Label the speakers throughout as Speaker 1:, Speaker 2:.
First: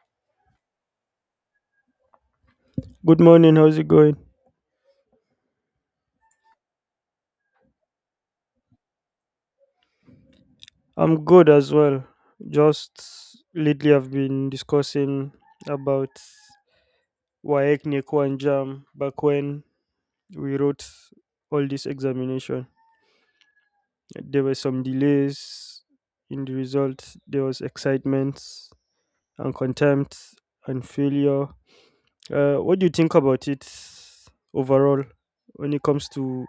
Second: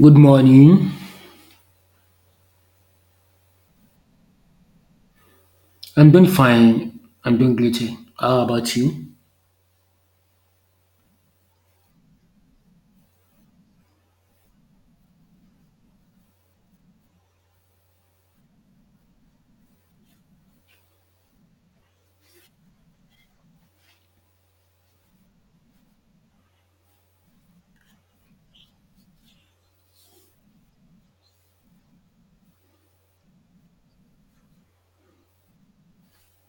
Speaker 1: Good morning.
Speaker 2: Good morning. How's it going?
Speaker 1: I'm doing fine. I'm doing great. How about you?
Speaker 2: I'm good as well. Just lately, I've been discussing about WAEC, NECO, and JAM back when we wrote all this examination. There were some delays in the result, there was excitement and contempt and failure. What do you think about it overall when it comes to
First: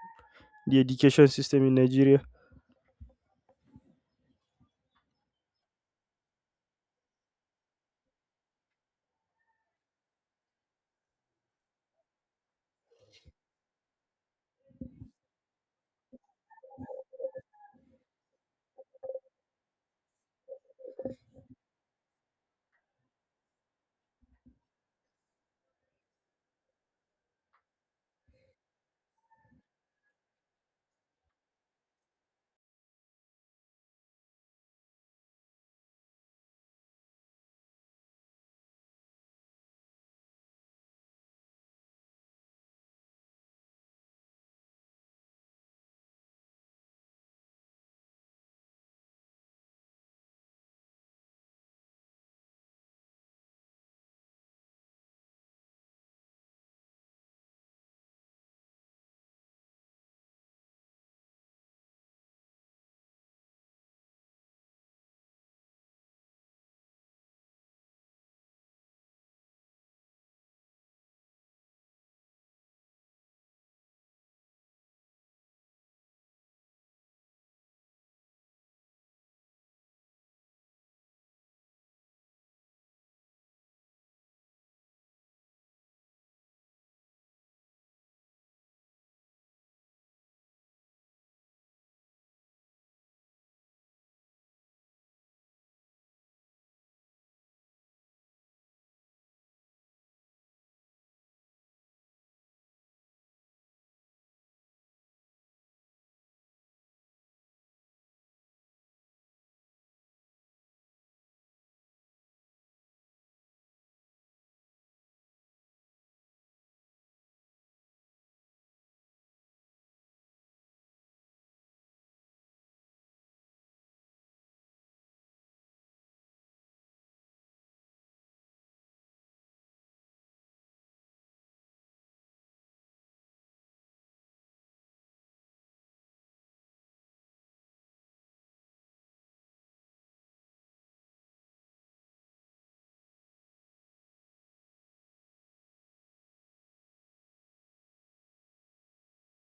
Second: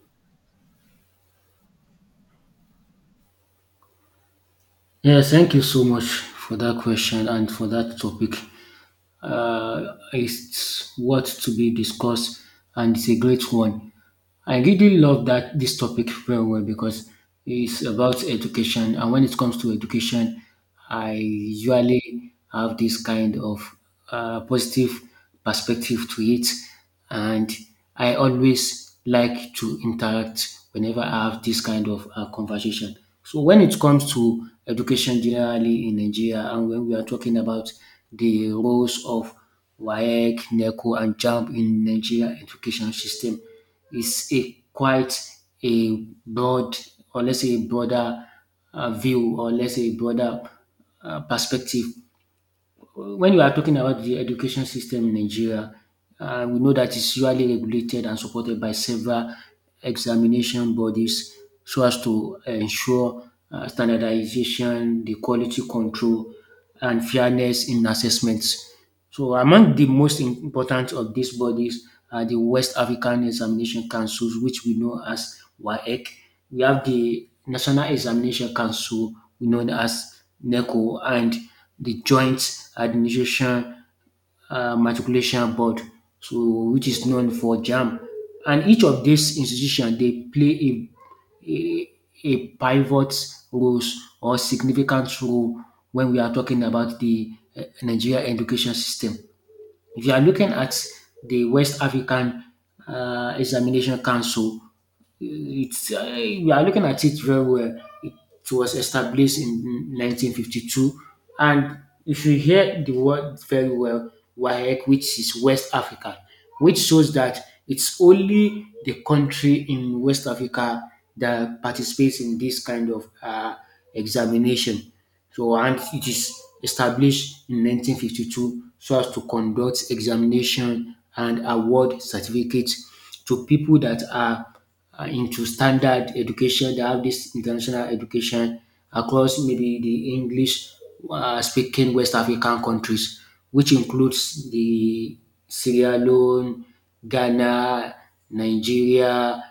Speaker 2: the education system in Nigeria?
Speaker 1: Yes, thank you so much for that question and for that topic. It's what to be discussed, and it's a great one. I really love that this topic very well because it's about education, and when it comes to education, I usually have this kind of positive perspective to it. And I always like to interact whenever I have this kind of conversation. So when it comes to education generally in Nigeria, and when we are talking about the roles of WAEC, NECO, and JAMB in Nigeria education system, is a quite a broad, or let's say a broader view, or let's say a broader perspective when you are talking about the education system in Nigeria, we know that it's usually regulated and supported by several examination bodies so as to ensure standardization, the quality control, and fairness in assessments. So among the most important of these bodies are the West African Examination Councils, which we know as WAEC. We have the National Examination Council, known as NECO, and the Joint Administration matriculation board so which is known for JAMB, and each of these institution they play a a pivot roles or significant role when we are talking about the Nigeria education system. If you are looking at the West African Examination Council, it's we are looking at it very well. It was established in 1952, and if you hear the word very well, WAEC, which is West Africa, which shows that it's only the country in West Africa that participates in this kind of examination. So, and it is established in 1952 so as to conduct examination and award certificates to people that are into standard education. They have this international education across maybe the English speaking West African countries, which includes the Sierra Leone, Ghana, Nigeria,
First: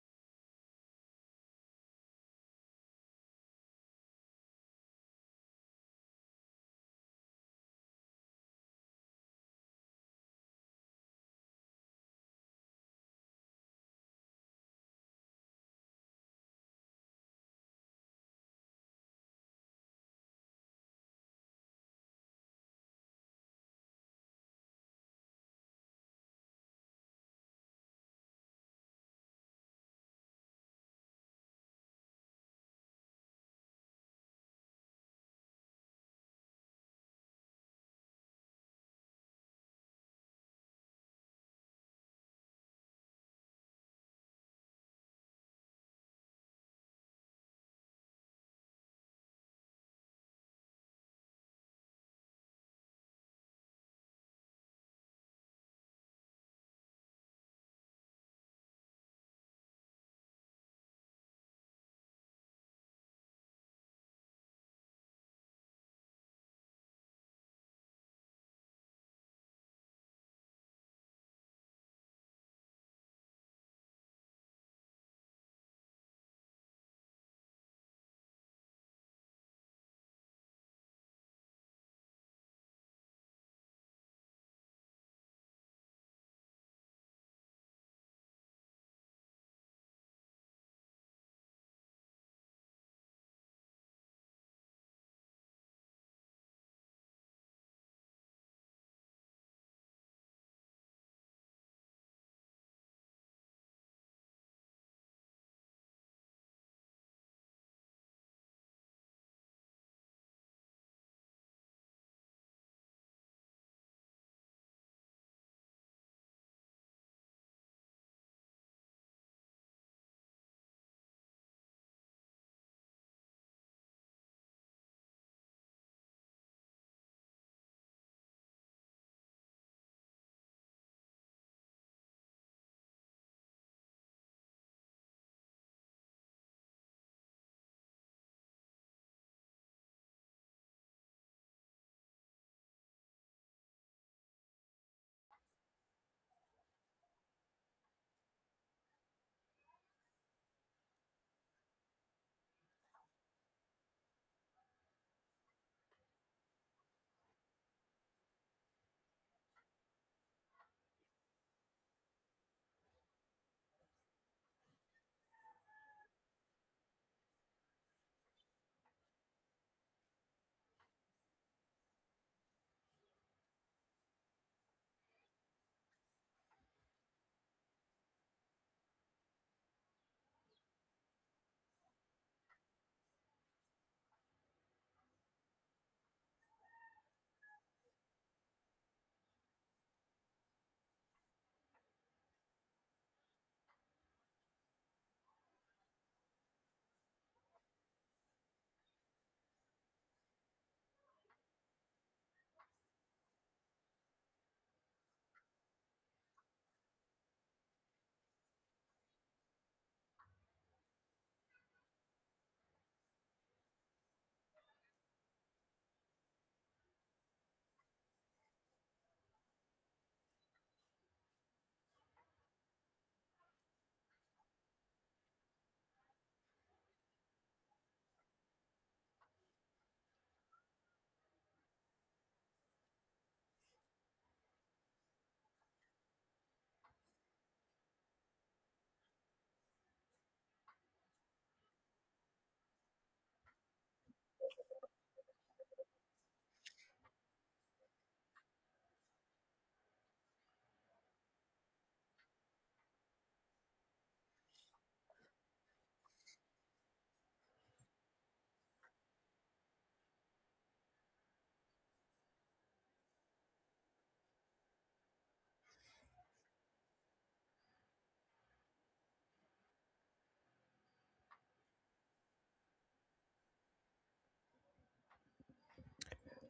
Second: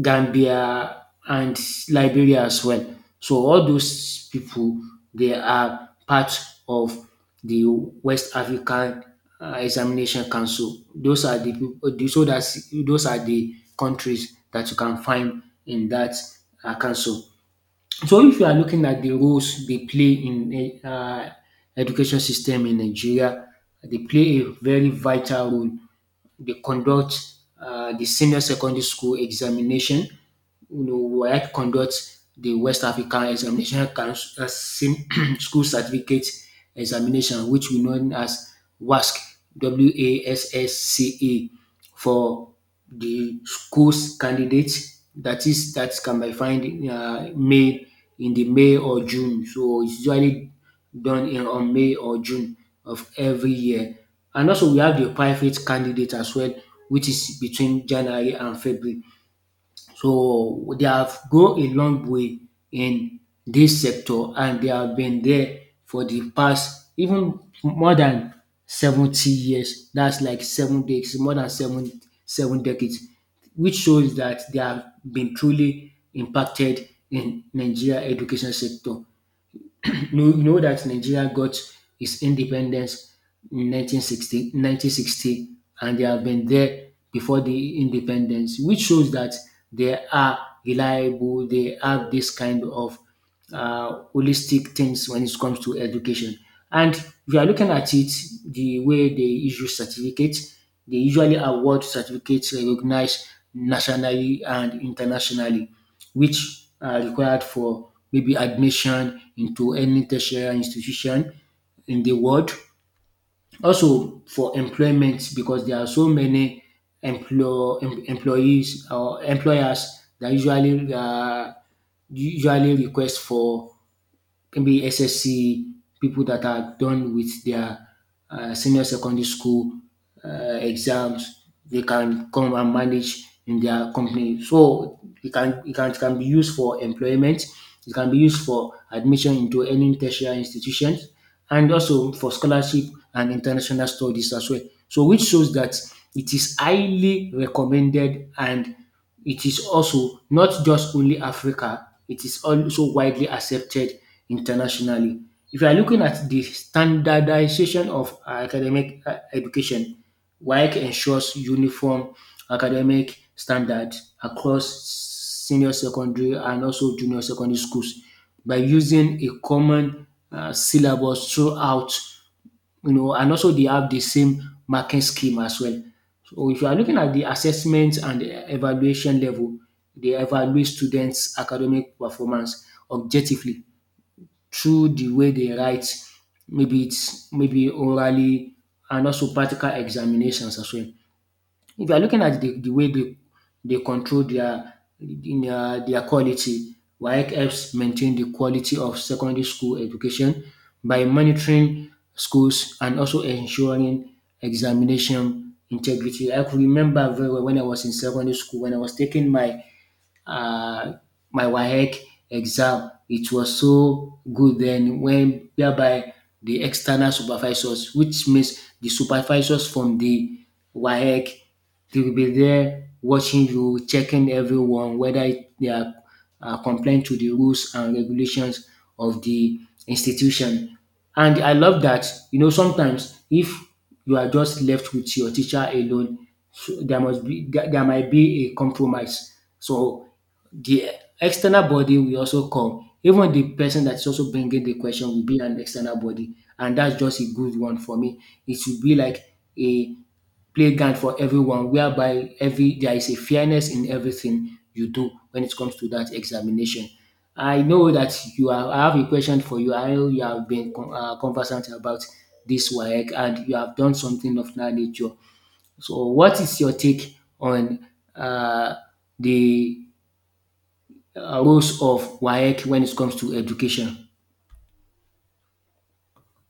Speaker 1: Gambia, and Liberia as well. So all those people they are part of the West African Examination Council. Those are the people. So that's those are the countries that you can find in that council. So if you are looking at the roles they play in education system in Nigeria, they play a very vital role, they conduct the senior secondary school examination. You know, WAEC conducts the West African Examination Council, School Certificate Examination, which we know as WASC, WASSCE, for the school's candidates. That is, that can be found May in the May or June. So it's usually done in on May or June of every year. And also we have the private candidate as well, which is between January and February. So they have go a long way in this sector, and they have been there for the past even more than 70 years. That's like seven decades, more than seven decades, which shows that they have been truly impacted in Nigeria education sector. You know that Nigeria got its independence in nineteen sixty, and they have been there before the independence, which shows that they are reliable, they have this kind of holistic things when it comes to education. And if you are looking at it, the way they issue certificates, they usually award certificates recognized nationally and internationally, which are required for maybe admission into any tertiary institution in the world. Also for employment, because there are so many employees or employers that usually usually request for can be SSC, people that are done with their senior secondary school exams. They can come and manage in their company. So it can be used for employment. It can be used for admission into any tertiary institutions, and also for scholarship and international studies as well. So which shows that it is highly recommended, and it is also not just only Africa, it is also widely accepted internationally. If you are looking at the standardization of academic education, WAEC ensures uniform academic standards across senior secondary and also junior secondary schools by using a common syllabus throughout you know, and also they have the same marking scheme as well. So if you are looking at the assessment and the evaluation level, they evaluate students' academic performance objectively through the way they write, maybe it's maybe orally and also practical examinations as well. If you are looking at the way they control their quality, WAEC helps maintain the quality of secondary school education by monitoring schools and also ensuring examination integrity. I could remember very well when I was in secondary school, when I was taking my uh, my WAEC exam. It was so good then when whereby the external supervisors, which means the supervisors from the WAEC, they will be there watching you, checking everyone, whether they are compliant to the rules and regulations of the institution. And I love that, you know, sometimes if you are just left with your teacher alone, so there might be a compromise. So the external body will also come. Even the person that's also bringing the question will be an external body, and that's just a good one for me. It should be like a playground for everyone, whereby every there is a fairness in everything you do when it comes to that examination. I know that you are. I have a question for you. I know you have been conversant about this work, and you have done something of that nature. So, what is your take on uh, the roles of WAEC when it comes to education?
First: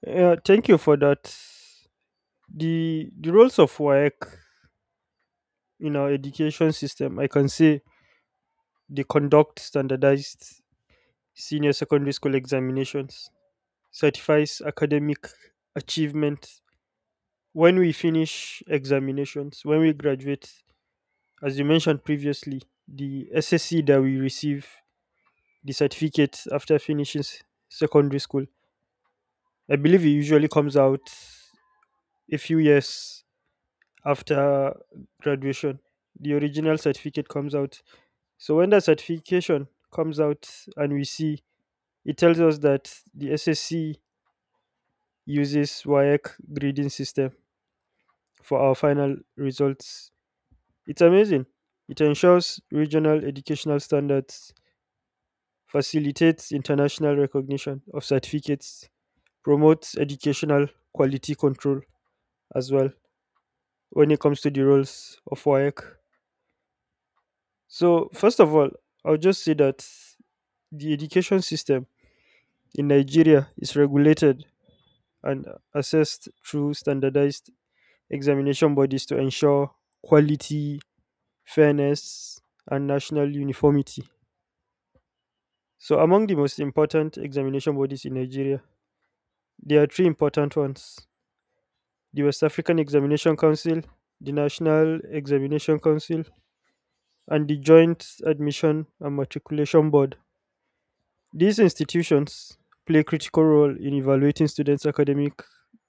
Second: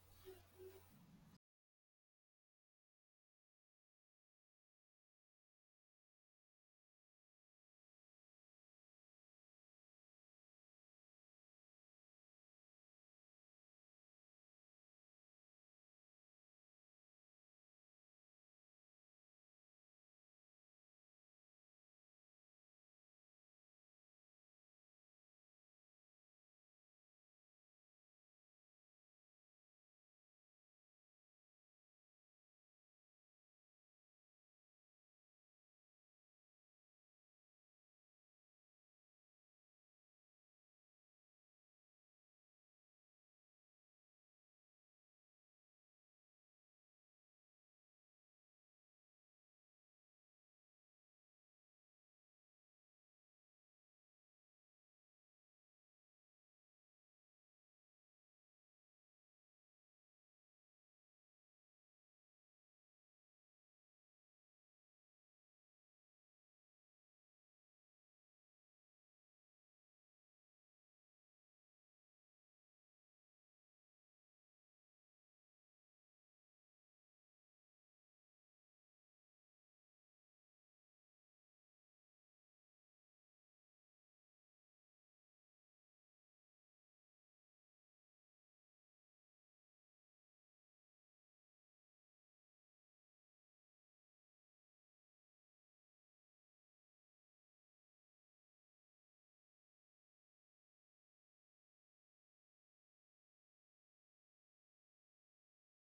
Speaker 2: Yeah, thank you for that the roles of WAEC in our education system, I can say they conduct standardized senior secondary school examinations, certifies academic achievement. When we finish examinations, when we graduate, as you mentioned previously, the SSC that we receive, the certificate after finishing secondary school, I believe it usually comes out a few years after graduation. The original certificate comes out. So when the certification comes out and we see, it tells us that the SSC uses WIAC grading system for our final results. It's amazing. It ensures regional educational standards, facilitates international recognition of certificates, promotes educational quality control as well when it comes to the roles of WIAC. So first of all, I'll just say that the education system in Nigeria is regulated and assessed through standardized examination bodies to ensure quality, fairness, and national uniformity. So, among the most important examination bodies in Nigeria, there are three important ones: the West African Examination Council, the National Examination Council, and the Joint Admission and Matriculation Board. These institutions play a critical role in evaluating students' academic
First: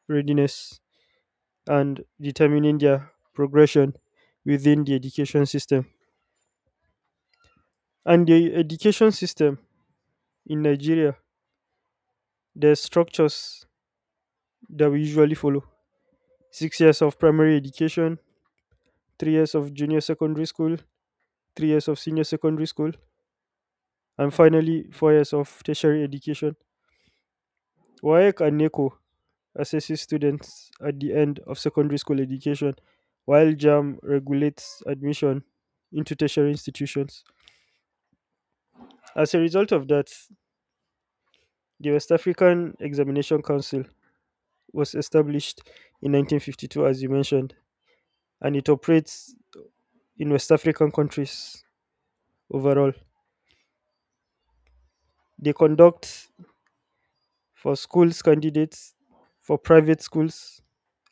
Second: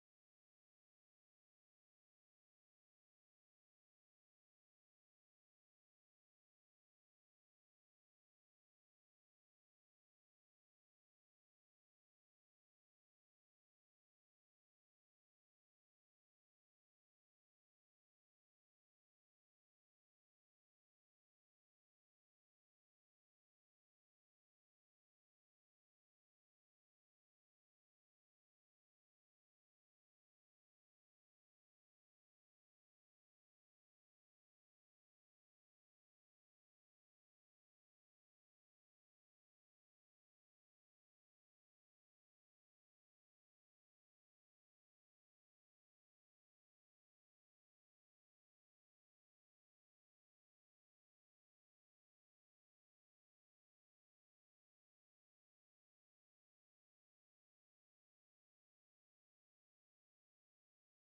Speaker 2: readiness and determining their progression within the education system. And the education system in Nigeria, there's structures that we usually follow: 6 years of primary education, 3 years of junior secondary school, 3 years of senior secondary school, and finally 4 years of tertiary education. WAEC and NECO assesses students at the end of secondary school education, while JAM regulates admission into tertiary institutions. As a result of that, the West African Examination Council was established in 1952, as you mentioned, and it operates in West African countries overall. They conduct for schools candidates, for private schools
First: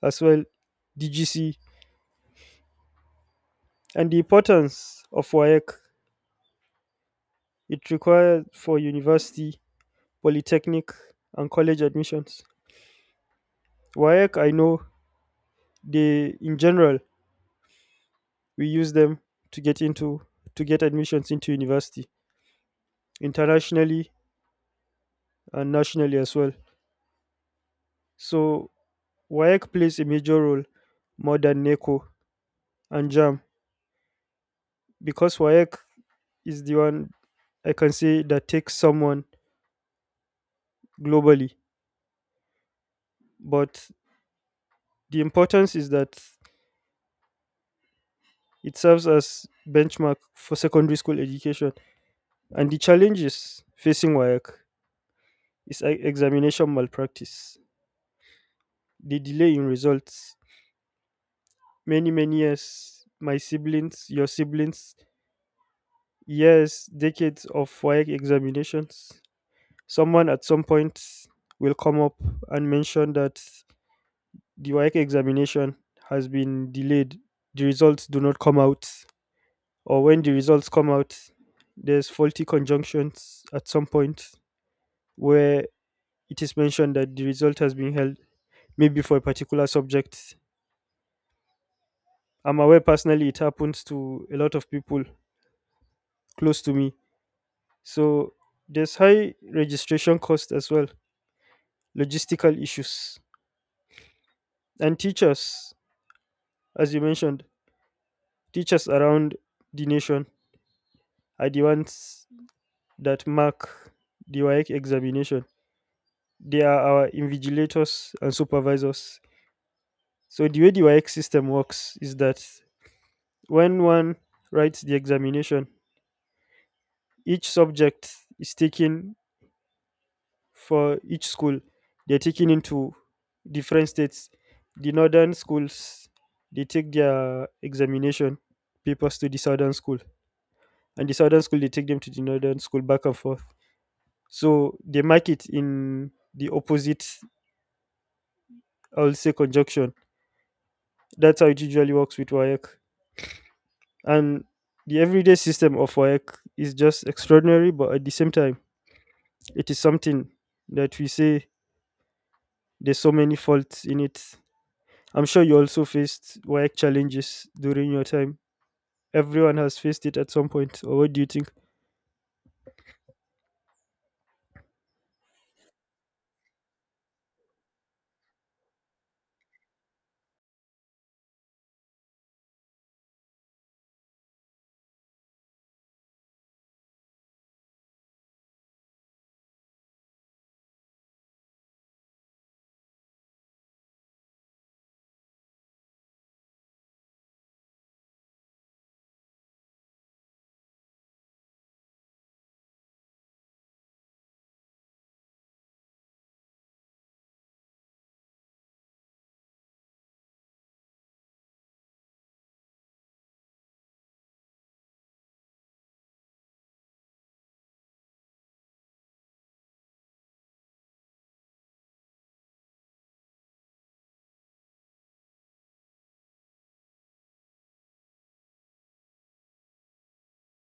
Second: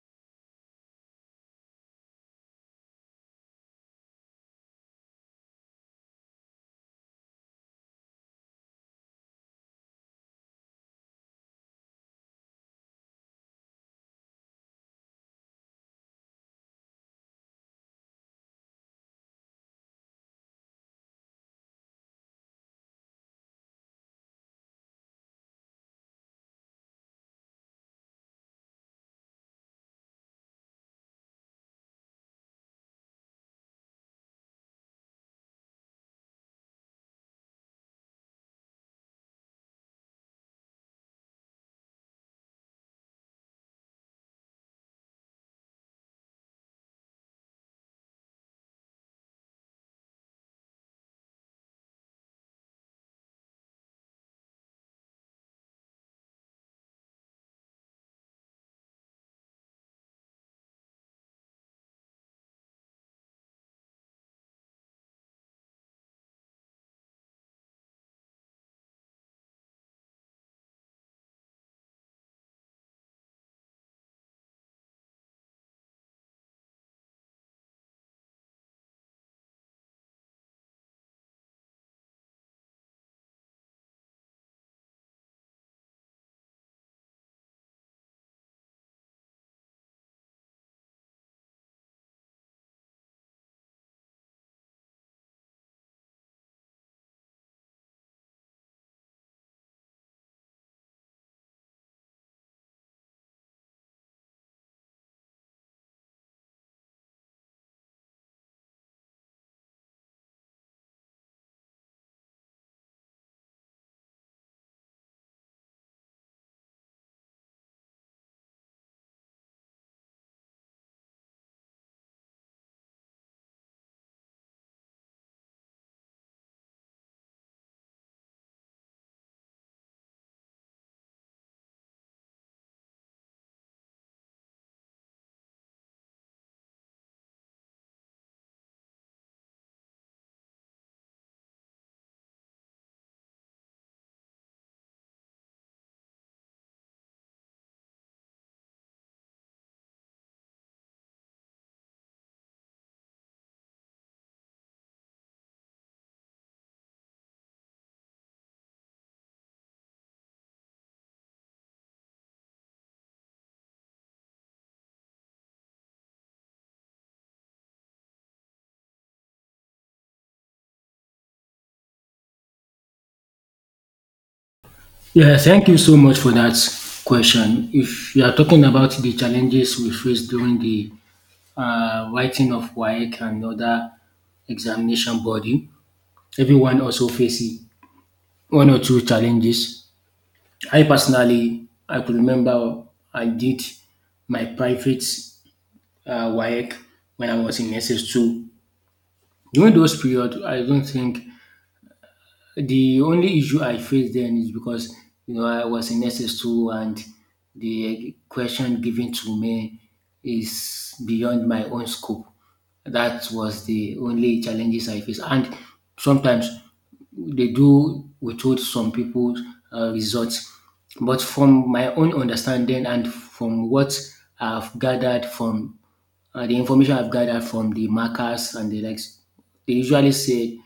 Speaker 2: as well, DGC, and the importance of WAEC. It required for university, polytechnic, and college admissions. WAEC, I know, they in general we use them to get into to get admissions into university internationally and nationally as well. So WAEC plays a major role more than NECO and JAM because WAEC is the one I can say that takes someone globally. But the importance is that it serves as benchmark for secondary school education. And the challenges facing WAEC is examination malpractice, the delay in results, many, many years. My siblings, your siblings. Yes, decades of WAEC examinations. Someone at some point will come up and mention that the WAEC examination has been delayed. The results do not come out. Or when the results come out, there's faulty conjunctions at some point where it is mentioned that the result has been held maybe for a particular subject. I'm aware personally it happens to a lot of people close to me. So there's high registration cost as well, logistical issues. And teachers, as you mentioned, teachers around the nation are the ones that mark the WAEC examination. They are our invigilators and supervisors. So the way the WAEC system works is that when one writes the examination, each subject is taken for each school. They're taken into different states. The northern schools they take their examination papers to the southern school, and the southern school they take them to the northern school back and forth, so they mark it in the opposite, I'll say, conjunction. That's how it usually works with WAEC. And the everyday system of WAEC is just extraordinary, but at the same time it is something that we say there's so many faults in it. I'm sure you also faced WAEC challenges during your time. Everyone has faced it at some point, or what do you think?
Speaker 1: Yeah, thank you so much for that question. If you are talking about the challenges we faced during the writing of WAEC and other examination body, everyone also faces one or two challenges. I personally, I could remember I did my private WAEC when I was in SS2. During those period, I don't think. The only issue I faced then is because you know I was in SS2 and the question given to me is beyond my own scope. That was the only challenges I faced. And sometimes they do withhold some people's results. But from my own understanding and from what I've gathered from the information I've gathered from the markers and the likes, they usually say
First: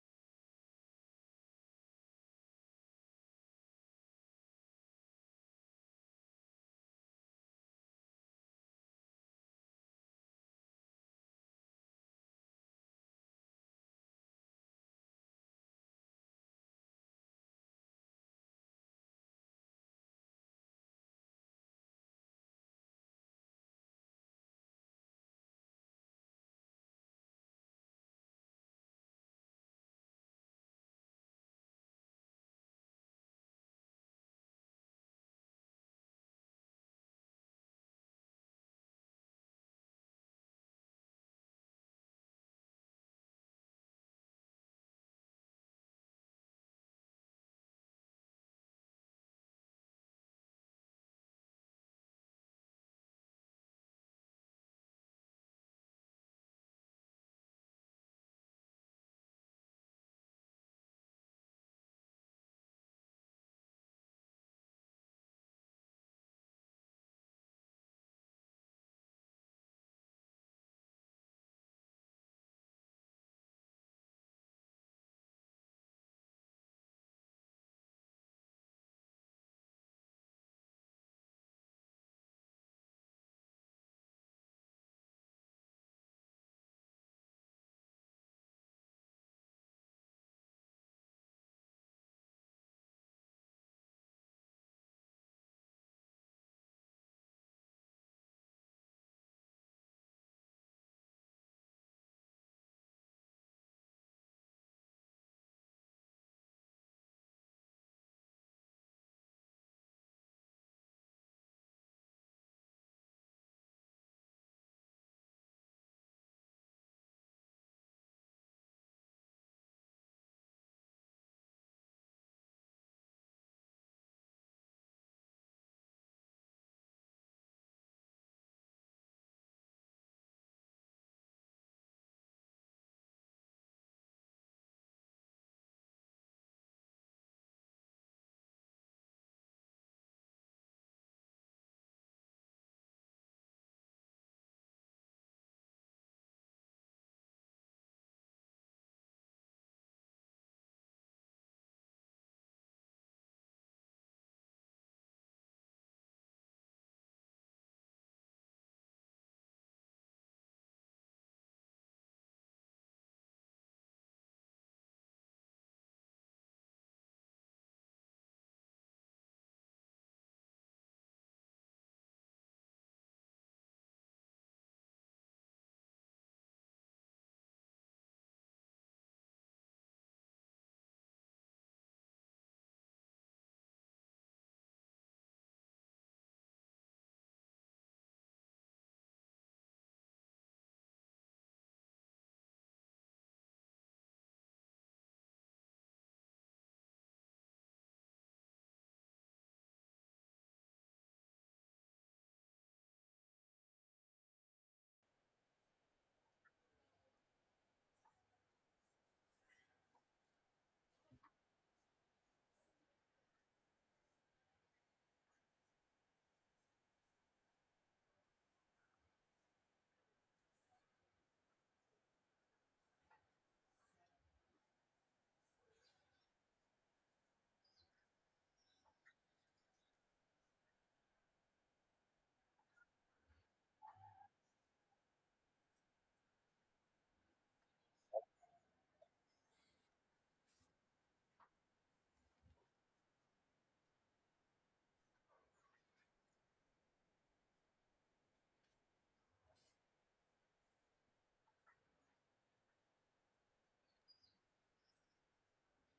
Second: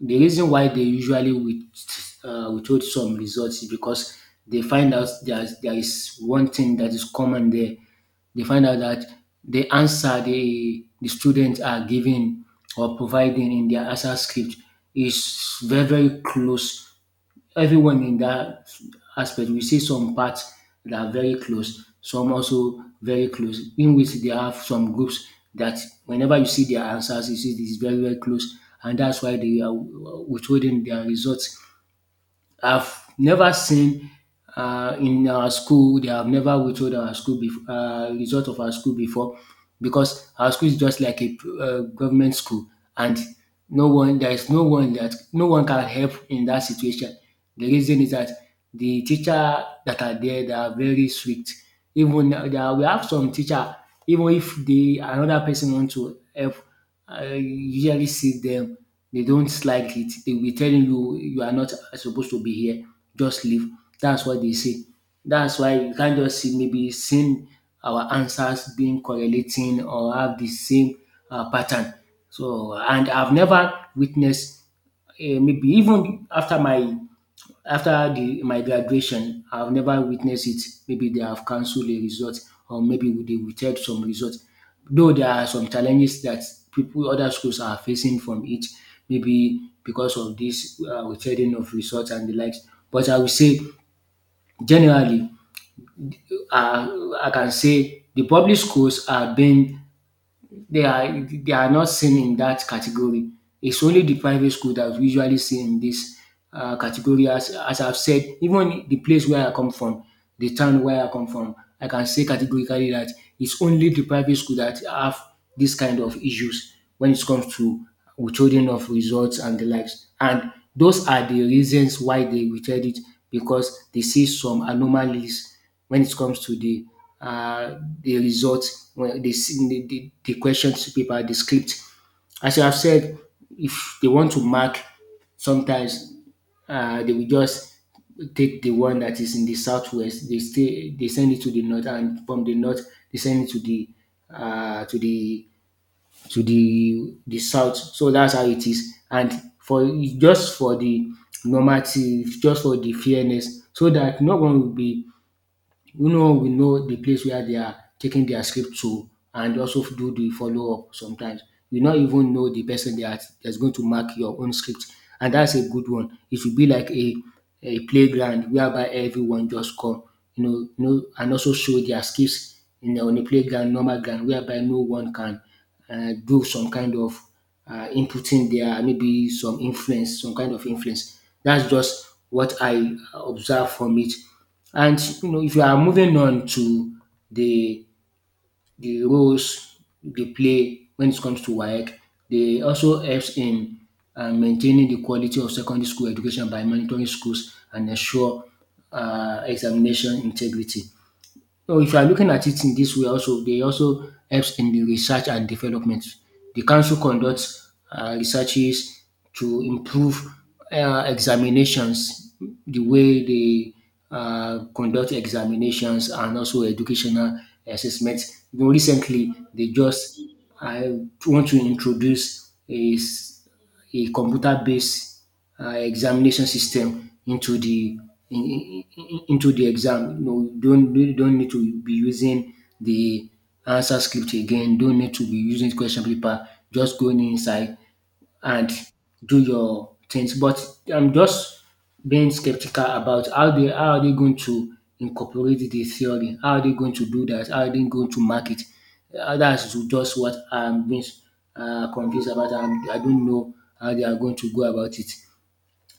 Speaker 1: the reason why they usually withhold some results is because they find out there is one thing that is common there. They find out that the answer the students are giving or providing in their answer script is very, very close, everyone in that aspect, we see some parts that are very close, some also very close, in which they have some groups that whenever you see their answers you see this very, very close, and that's why they are withholding their results. I've never seen in our school, they have never withhold our school before. Result of our school before, because our school is just like a government school, and there is no one that, no one can help in that situation. The reason is that the teacher that are there, they are very strict. Even we have some teacher, even if the another person want to help, I usually see them they don't like it. They will be telling you you are not supposed to be here. Just leave. That's what they say. That's why you can't just see maybe same our answers being correlating or have the same pattern. So and I've never witnessed maybe even after my after the my graduation, I've never witnessed it. Maybe they have cancelled a result or maybe they withheld some results. Though there are some challenges that people other schools are facing from it, maybe because of this withholding of results and the likes. But I would say generally, uh, I can say the public schools are being they are not seen in that category. It's only the private school that we usually see in this category. As I've said, even the place where I come from, the town where I come from, I can say categorically that it's only the private school that have this kind of issues when it comes to withholding of results and the likes. And those are the reasons why they withheld it, because they see some anomalies when it comes to the results, when they see the questions paper, the script. As I have said, if they want to mark, sometimes they will just take the one that is in the southwest. They stay, they send it to the north, and from the north they send it to the uh, to the to the south. So that's how it is. And for just for the normative, just for the fairness, so that no one will be we know the place where they are taking their script to, and also do the follow up sometimes. You not even know the person that's going to mark your own script. And that's a good one. It should be like a playground whereby everyone just come, and also show their skills on the playground, normal ground, whereby no one can do some kind of inputting there, maybe some influence, some kind of influence. That's just what I observe from it. And you know, if you are moving on to the the roles they play when it comes to WAEC, they also helps in maintaining the quality of secondary school education by monitoring schools and ensure examination integrity. No, if you are looking at it in this way also, they also helps in the research and development. The council conducts researches to improve examinations, the way they conduct examinations and also educational assessments. You know, recently, they just I want to introduce a computer based examination system into the in- into the exam. You know, you don't need to be using the answer script again, don't need to be using question paper, just going inside and do your things. But I'm just being skeptical about how are they going to incorporate the theory? How are they going to do that? How are they going to market? That's just what I'm being confused about. I don't know how they are going to go about it.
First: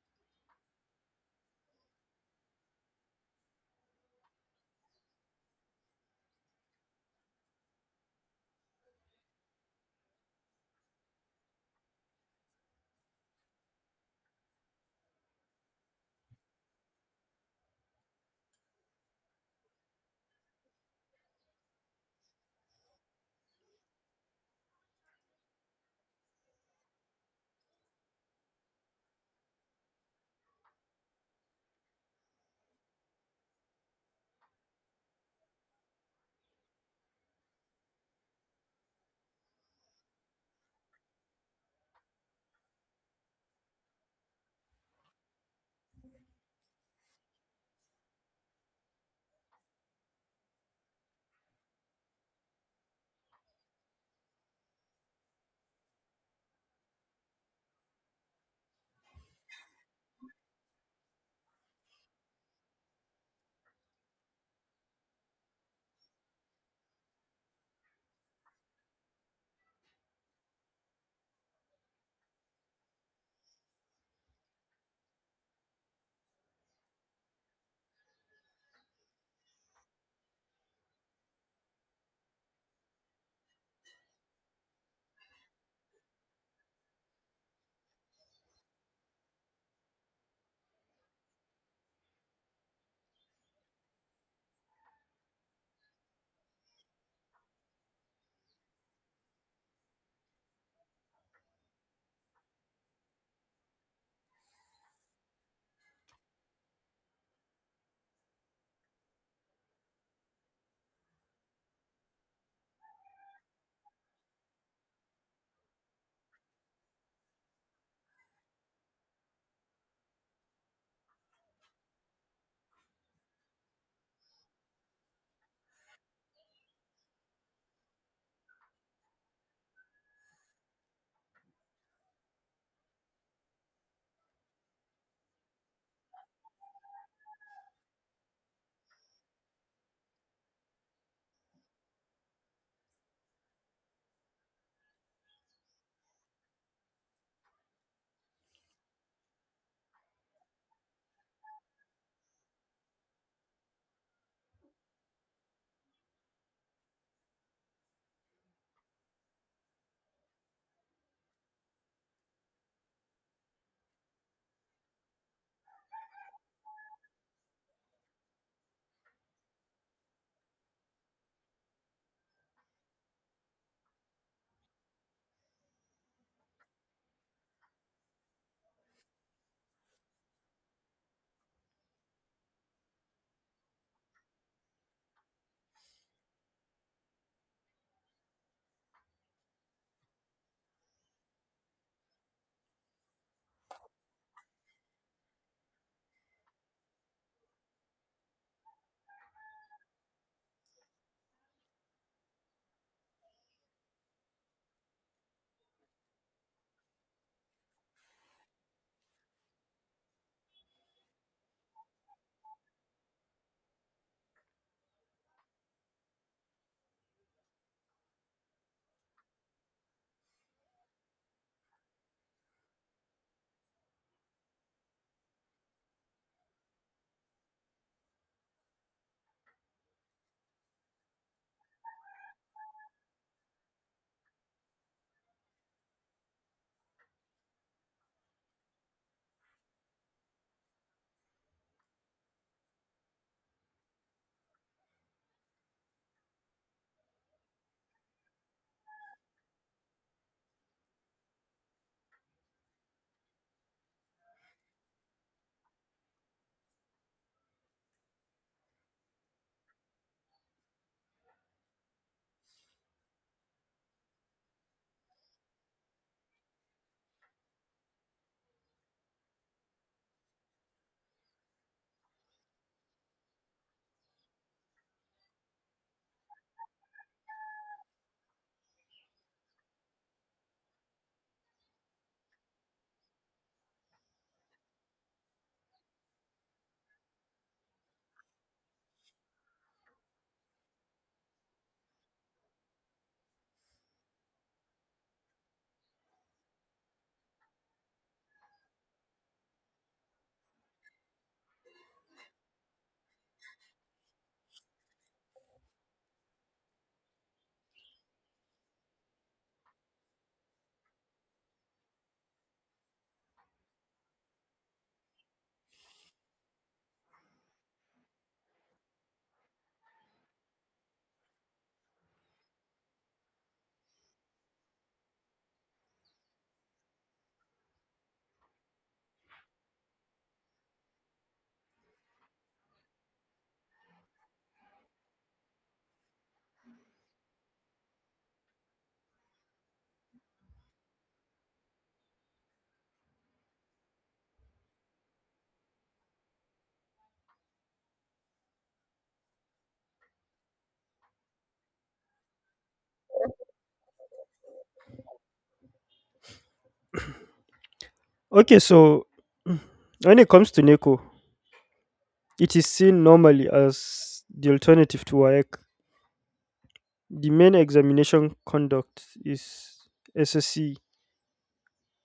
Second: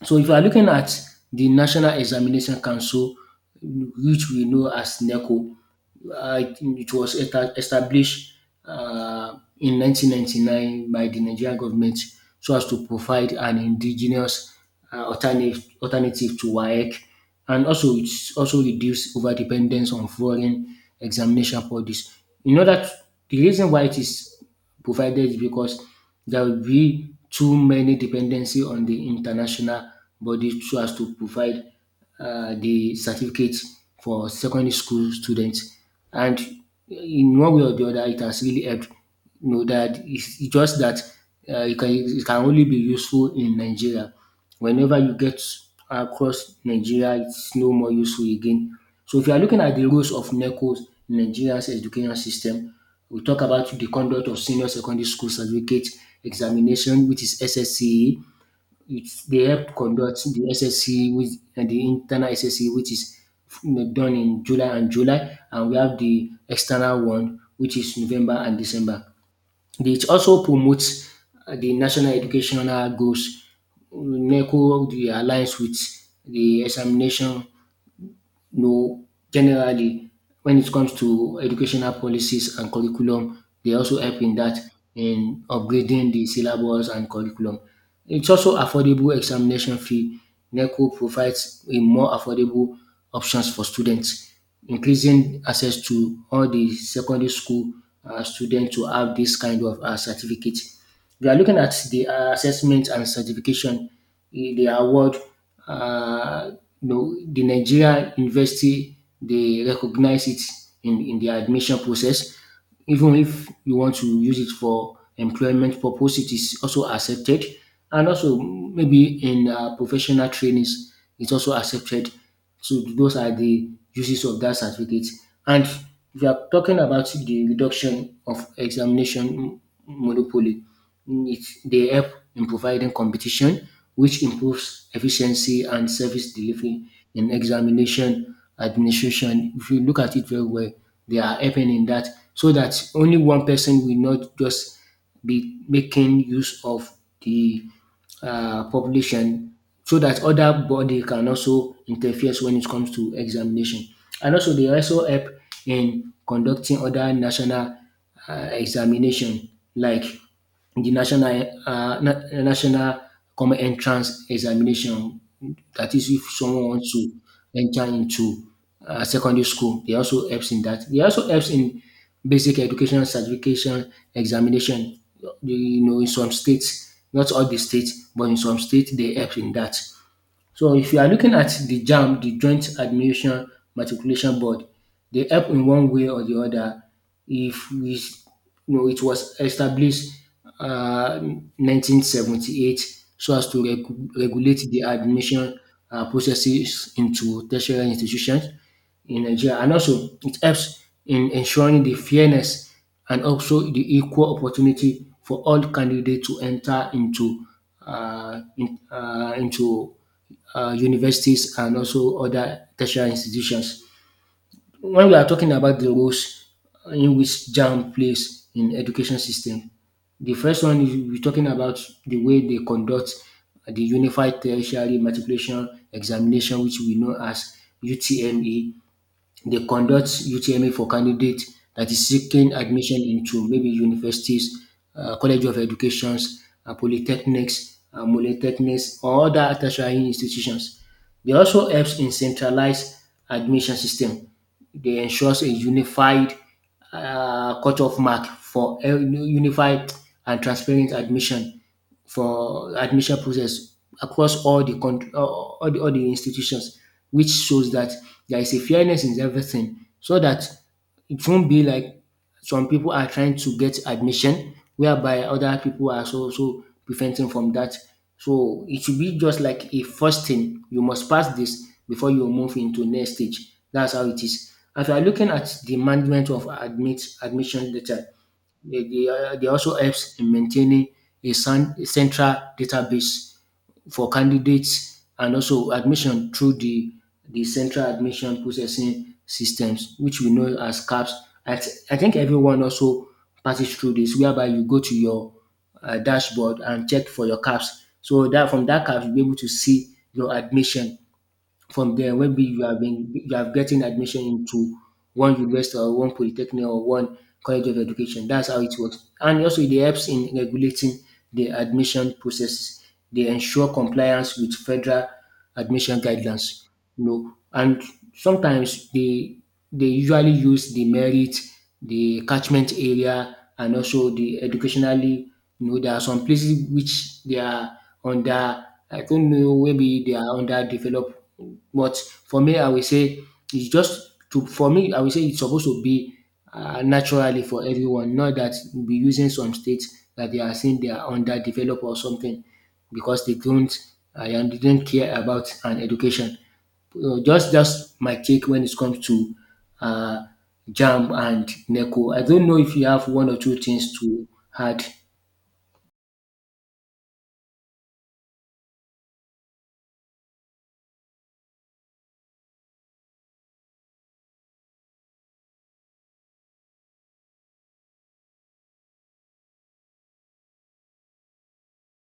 Speaker 1: So if you are looking at the National Examination Council, which we know as NECO, it was established in 1999 by the Nigerian government so as to provide an indigenous alternative to WAEC, and also it's also reduce over dependence on foreign examination bodies. In order to, the reason why it is provided, because there will be too many dependency on the international body so as to provide the certificate for secondary school students. And in one way or the other, it has really helped. You know that it's just that it can only be useful in Nigeria. Whenever you get across Nigeria, it's no more useful again. So if you are looking at the roles of NECOs in Nigeria's education system, we'll talk about the conduct of senior secondary school certificate examination, which is SSCE. It's, they help conduct the SSCE with, and the internal SSCE, which is done in July and July, and we have the external one, which is November and December. It also promotes the national educational goals. NECO the alliance with the examination know, generally, when it comes to educational policies and curriculum, they also help in that, in upgrading the syllabus and curriculum. It's also affordable examination fee. NECO provides a more affordable options for students, increasing access to all the secondary school students to have this kind of certificate. We are looking at the assessment and certification, they award uh, you know, the Nigeria University, they recognize it in their admission process. Even if you want to use it for employment purpose, it is also accepted. And also maybe in professional trainings, it's also accepted. So those are the uses of that certificate. And we are talking about the reduction of examination monopoly, needs. They help in providing competition, which improves efficiency and service delivery in examination administration. If you look at it very well, they are helping in that, so that only one person will not just be making use of the population, so that other body can also interfere when it comes to examination. And also they also help in conducting other national examination, like the national national common entrance examination. That is if someone wants to enter into secondary school, they also helps in that. They also helps in basic education certification examination, you know, in some states, not all the states, but in some states they help in that. So if you are looking at the jam, the Joint Admission Matriculation Board, they help in one way or the other. If we, you know, it was established uh, 1978, so as to regulate the admission processes into tertiary institutions in Nigeria, and also it helps in ensuring the fairness and also the equal opportunity for all candidates to enter into into universities and also other tertiary institutions. When we are talking about the roles in which JAMB plays in education system, the first one is we're talking about the way they conduct the unified tertiary matriculation examination, which we know as UTME. They conduct UTME for candidates that is seeking admission into maybe universities, college of educations, polytechnics, or other tertiary institutions. They also helps in centralized admission system. They ensures a unified cutoff mark for unified and transparent admission for admission process across all the country, all the institutions, which shows that there is a fairness in everything, so that it won't be like some people are trying to get admission, whereby other people are so preventing from that. So it should be just like a first thing. You must pass this before you move into next stage. That's how it is. If you are looking at the management of admit admission data, they also helps in maintaining a central database for candidates and also admission through the central admission processing systems, which we know as CAPS. I think everyone also passes through this, whereby you go to your dashboard and check for your CAPS. So that from that CAPS, you'll be able to see your admission. From there, maybe you have been, you have getting admission into one university or one polytechnic or one college of education. That's how it works. And also it helps in regulating the admission processes. They ensure compliance with federal admission guidelines. You know, and sometimes they usually use the merit, the catchment area, and also the educationally, you know, there are some places which they are under, I don't know, maybe they are underdeveloped. But for me, I will say it's just to for me, I will say it's supposed to be naturally for everyone, not that we'll be using some states that they are saying they are underdeveloped or something, because they don't and they don't care about an education. Just my take when it comes to uh, Jam and Neko. I don't know if you have one or two things to add.
Speaker 2: Okay, so when it comes to Neco. It is seen normally as the alternative to WAEC. The main examination conduct is SSC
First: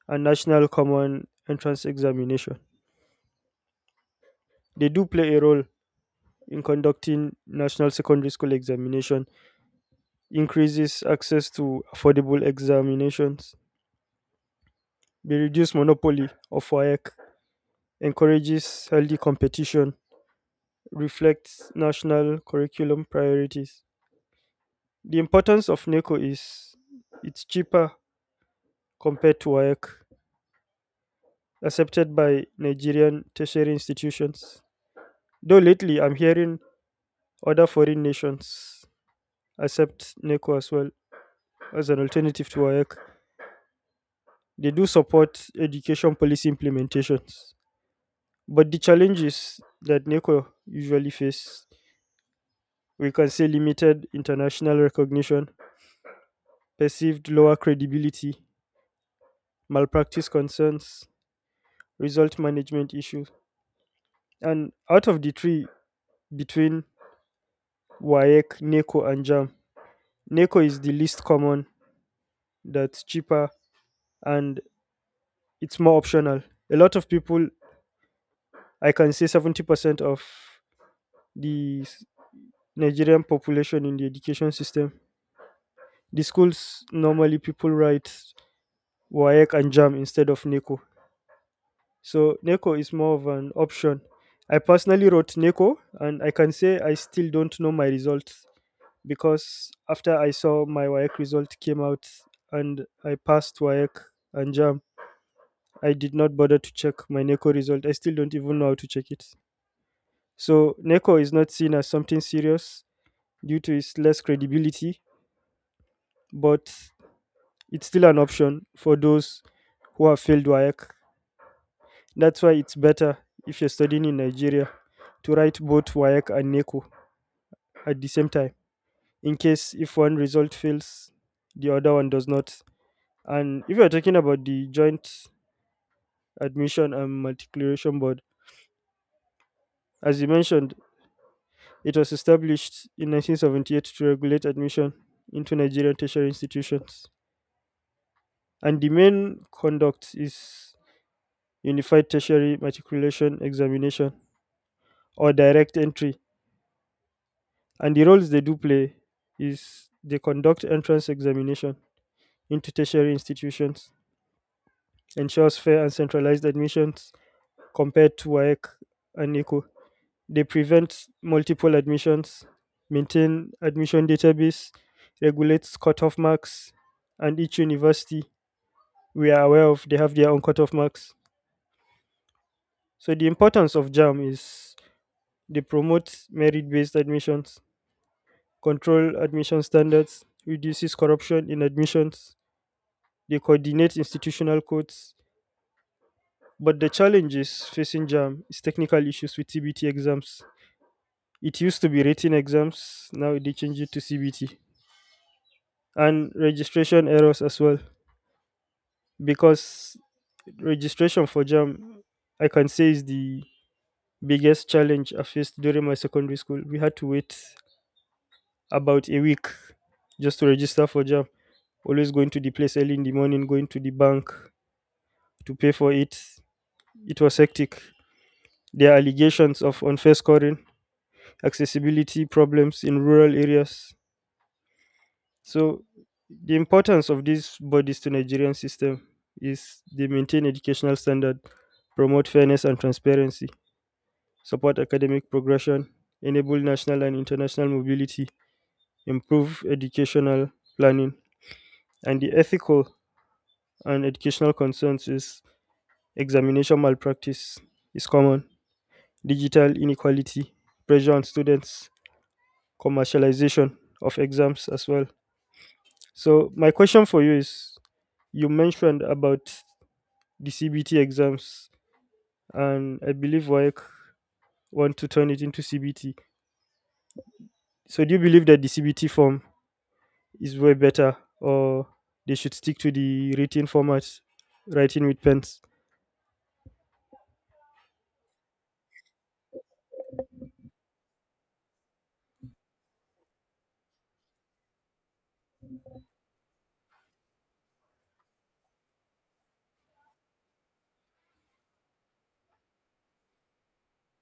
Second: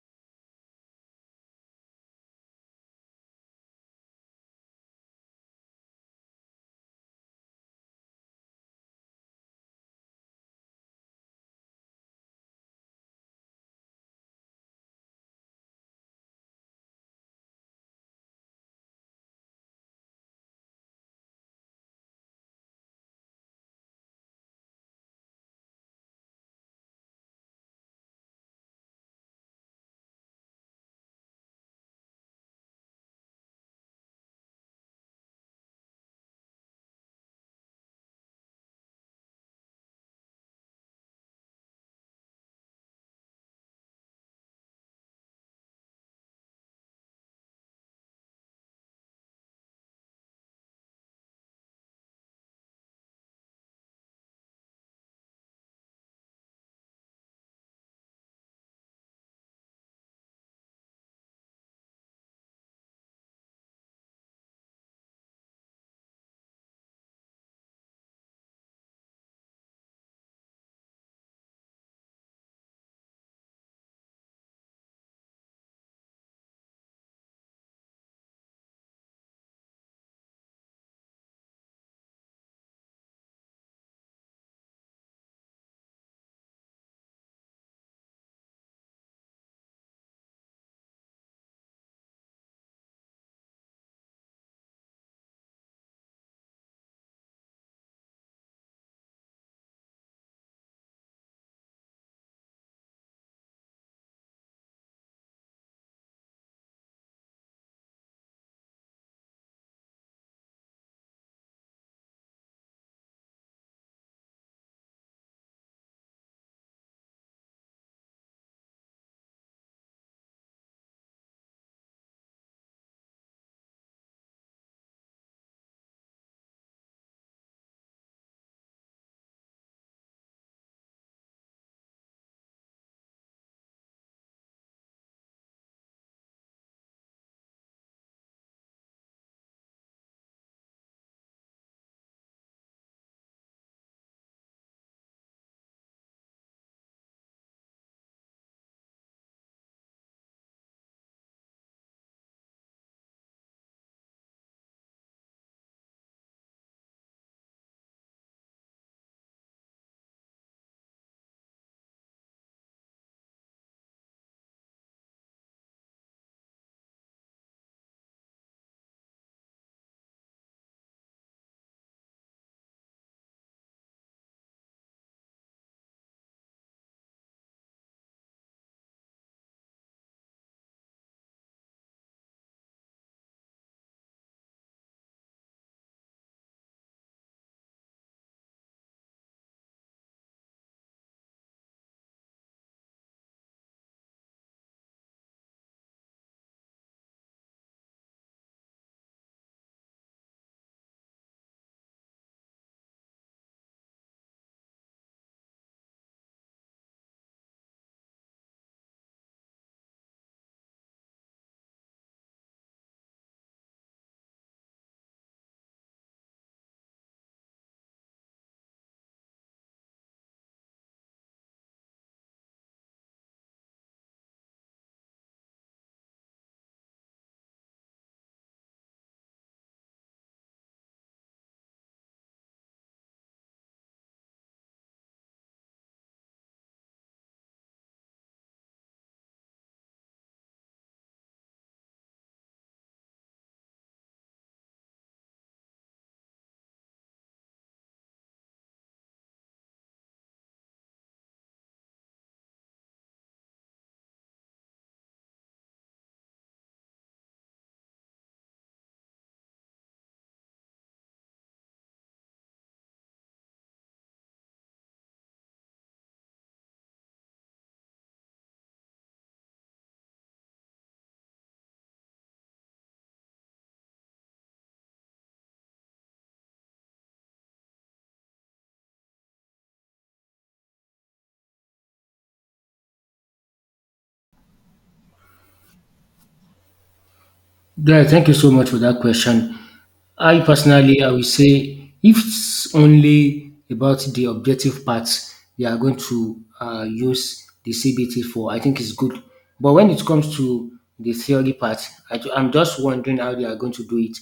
Speaker 2: and National Common Entrance Examination. They do play a role in conducting national secondary school examination, increases access to affordable examinations, they reduce monopoly of WAEC, encourages healthy competition, reflects national curriculum priorities. The importance of NECO is it's cheaper compared to WAEC, accepted by Nigerian tertiary institutions. Though lately I'm hearing other foreign nations accept NECO as well as an alternative to WAEC. They do support education policy implementations. But the challenges that NECO usually face, we can say limited international recognition, perceived lower credibility, malpractice concerns, result management issues. And out of the three between WAEC, NECO, and JAMB, Neko is the least common, that's cheaper, and it's more optional. A lot of people, I can say 70% of the Nigerian population in the education system, the schools normally people write WAEC and JAM instead of Neko. So Neko is more of an option. I personally wrote Neko, and I can say I still don't know my results because after I saw my WAEC result came out and I passed WAEC and JAM, I did not bother to check my NECO result. I still don't even know how to check it. So NECO is not seen as something serious due to its less credibility, but it's still an option for those who have failed WAEC. That's why it's better if you're studying in Nigeria to write both WAEC and NECO at the same time. In case if one result fails, the other one does not. And if you're talking about the joint admission and matriculation board, as you mentioned, it was established in 1978 to regulate admission into Nigerian tertiary institutions, and the main conduct is Unified Tertiary Matriculation Examination or direct entry. And the roles they do play is they conduct entrance examination into tertiary institutions, ensures fair and centralized admissions compared to WAEC and NECO. They prevent multiple admissions, maintain admission database, regulates cutoff marks, and each university we are aware of they have their own cutoff marks. So the importance of JAM is they promote merit-based admissions, control admission standards, reduces corruption in admissions, they coordinate institutional codes. But the challenges facing JAM is technical issues with CBT exams. It used to be written exams, now they change it to CBT. And registration errors as well, because registration for JAM, I can say, is the biggest challenge I faced during my secondary school. We had to wait about a week just to register for JAM, always going to the place early in the morning, going to the bank to pay for it. It was hectic. There are allegations of unfair scoring, accessibility problems in rural areas. So the importance of these bodies to Nigerian system is they maintain educational standard, promote fairness and transparency, support academic progression, enable national and international mobility, improve educational planning, and the ethical and educational concerns is examination malpractice is common, digital inequality, pressure on students, commercialization of exams as well. So my question for you is you mentioned about the CBT exams, and I believe WAEC want to turn it into CBT. So, do you believe that the CBT form is way better, or they should stick to the written format, writing with pens?
Speaker 1: Guy, thank you so much for that question. I will say, if it's only about the objective parts we are going to use the CBT for, I think it's good. But when it comes to the theory part, am just wondering how they are going to do it.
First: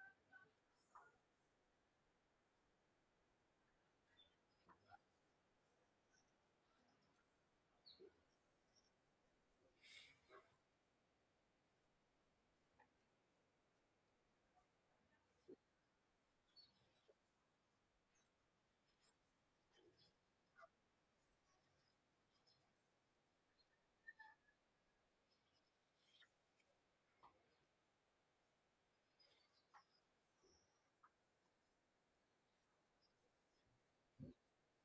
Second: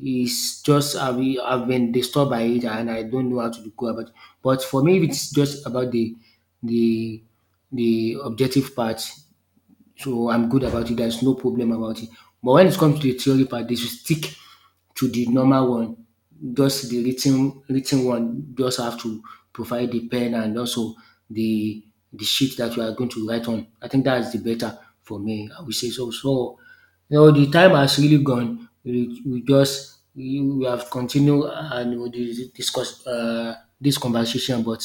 Speaker 1: It's just I've been disturbed by it and I don't know how to go about it. But for me, if it's just about the the objective part, so I'm good about it. There's no problem about it. But when it comes to the theory part, they should stick to the normal one. Just the written one, just have to provide the pen and also the the sheet that you are going to write on. I think that's the better for me. I would say so. So you know the time has really gone. We have continued and we discuss this conversation, but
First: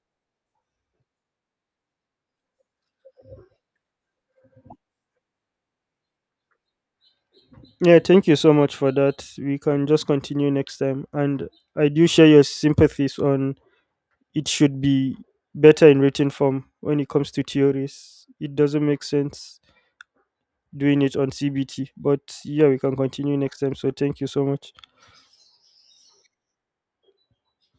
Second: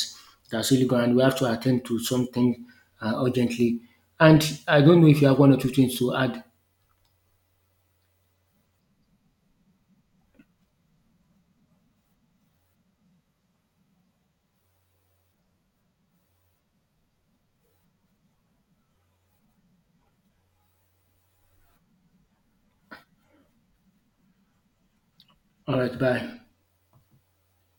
Speaker 1: that's really gone. And we have to attend to something urgently. And I don't know if you have one or two things to add.
Speaker 2: Yeah, thank you so much for that. We can just continue next time, and I do share your sympathies on it should be better in written form when it comes to theories. It doesn't make sense doing it on CBT, but yeah, we can continue next time. So, thank you so much.
Speaker 1: All right, bye.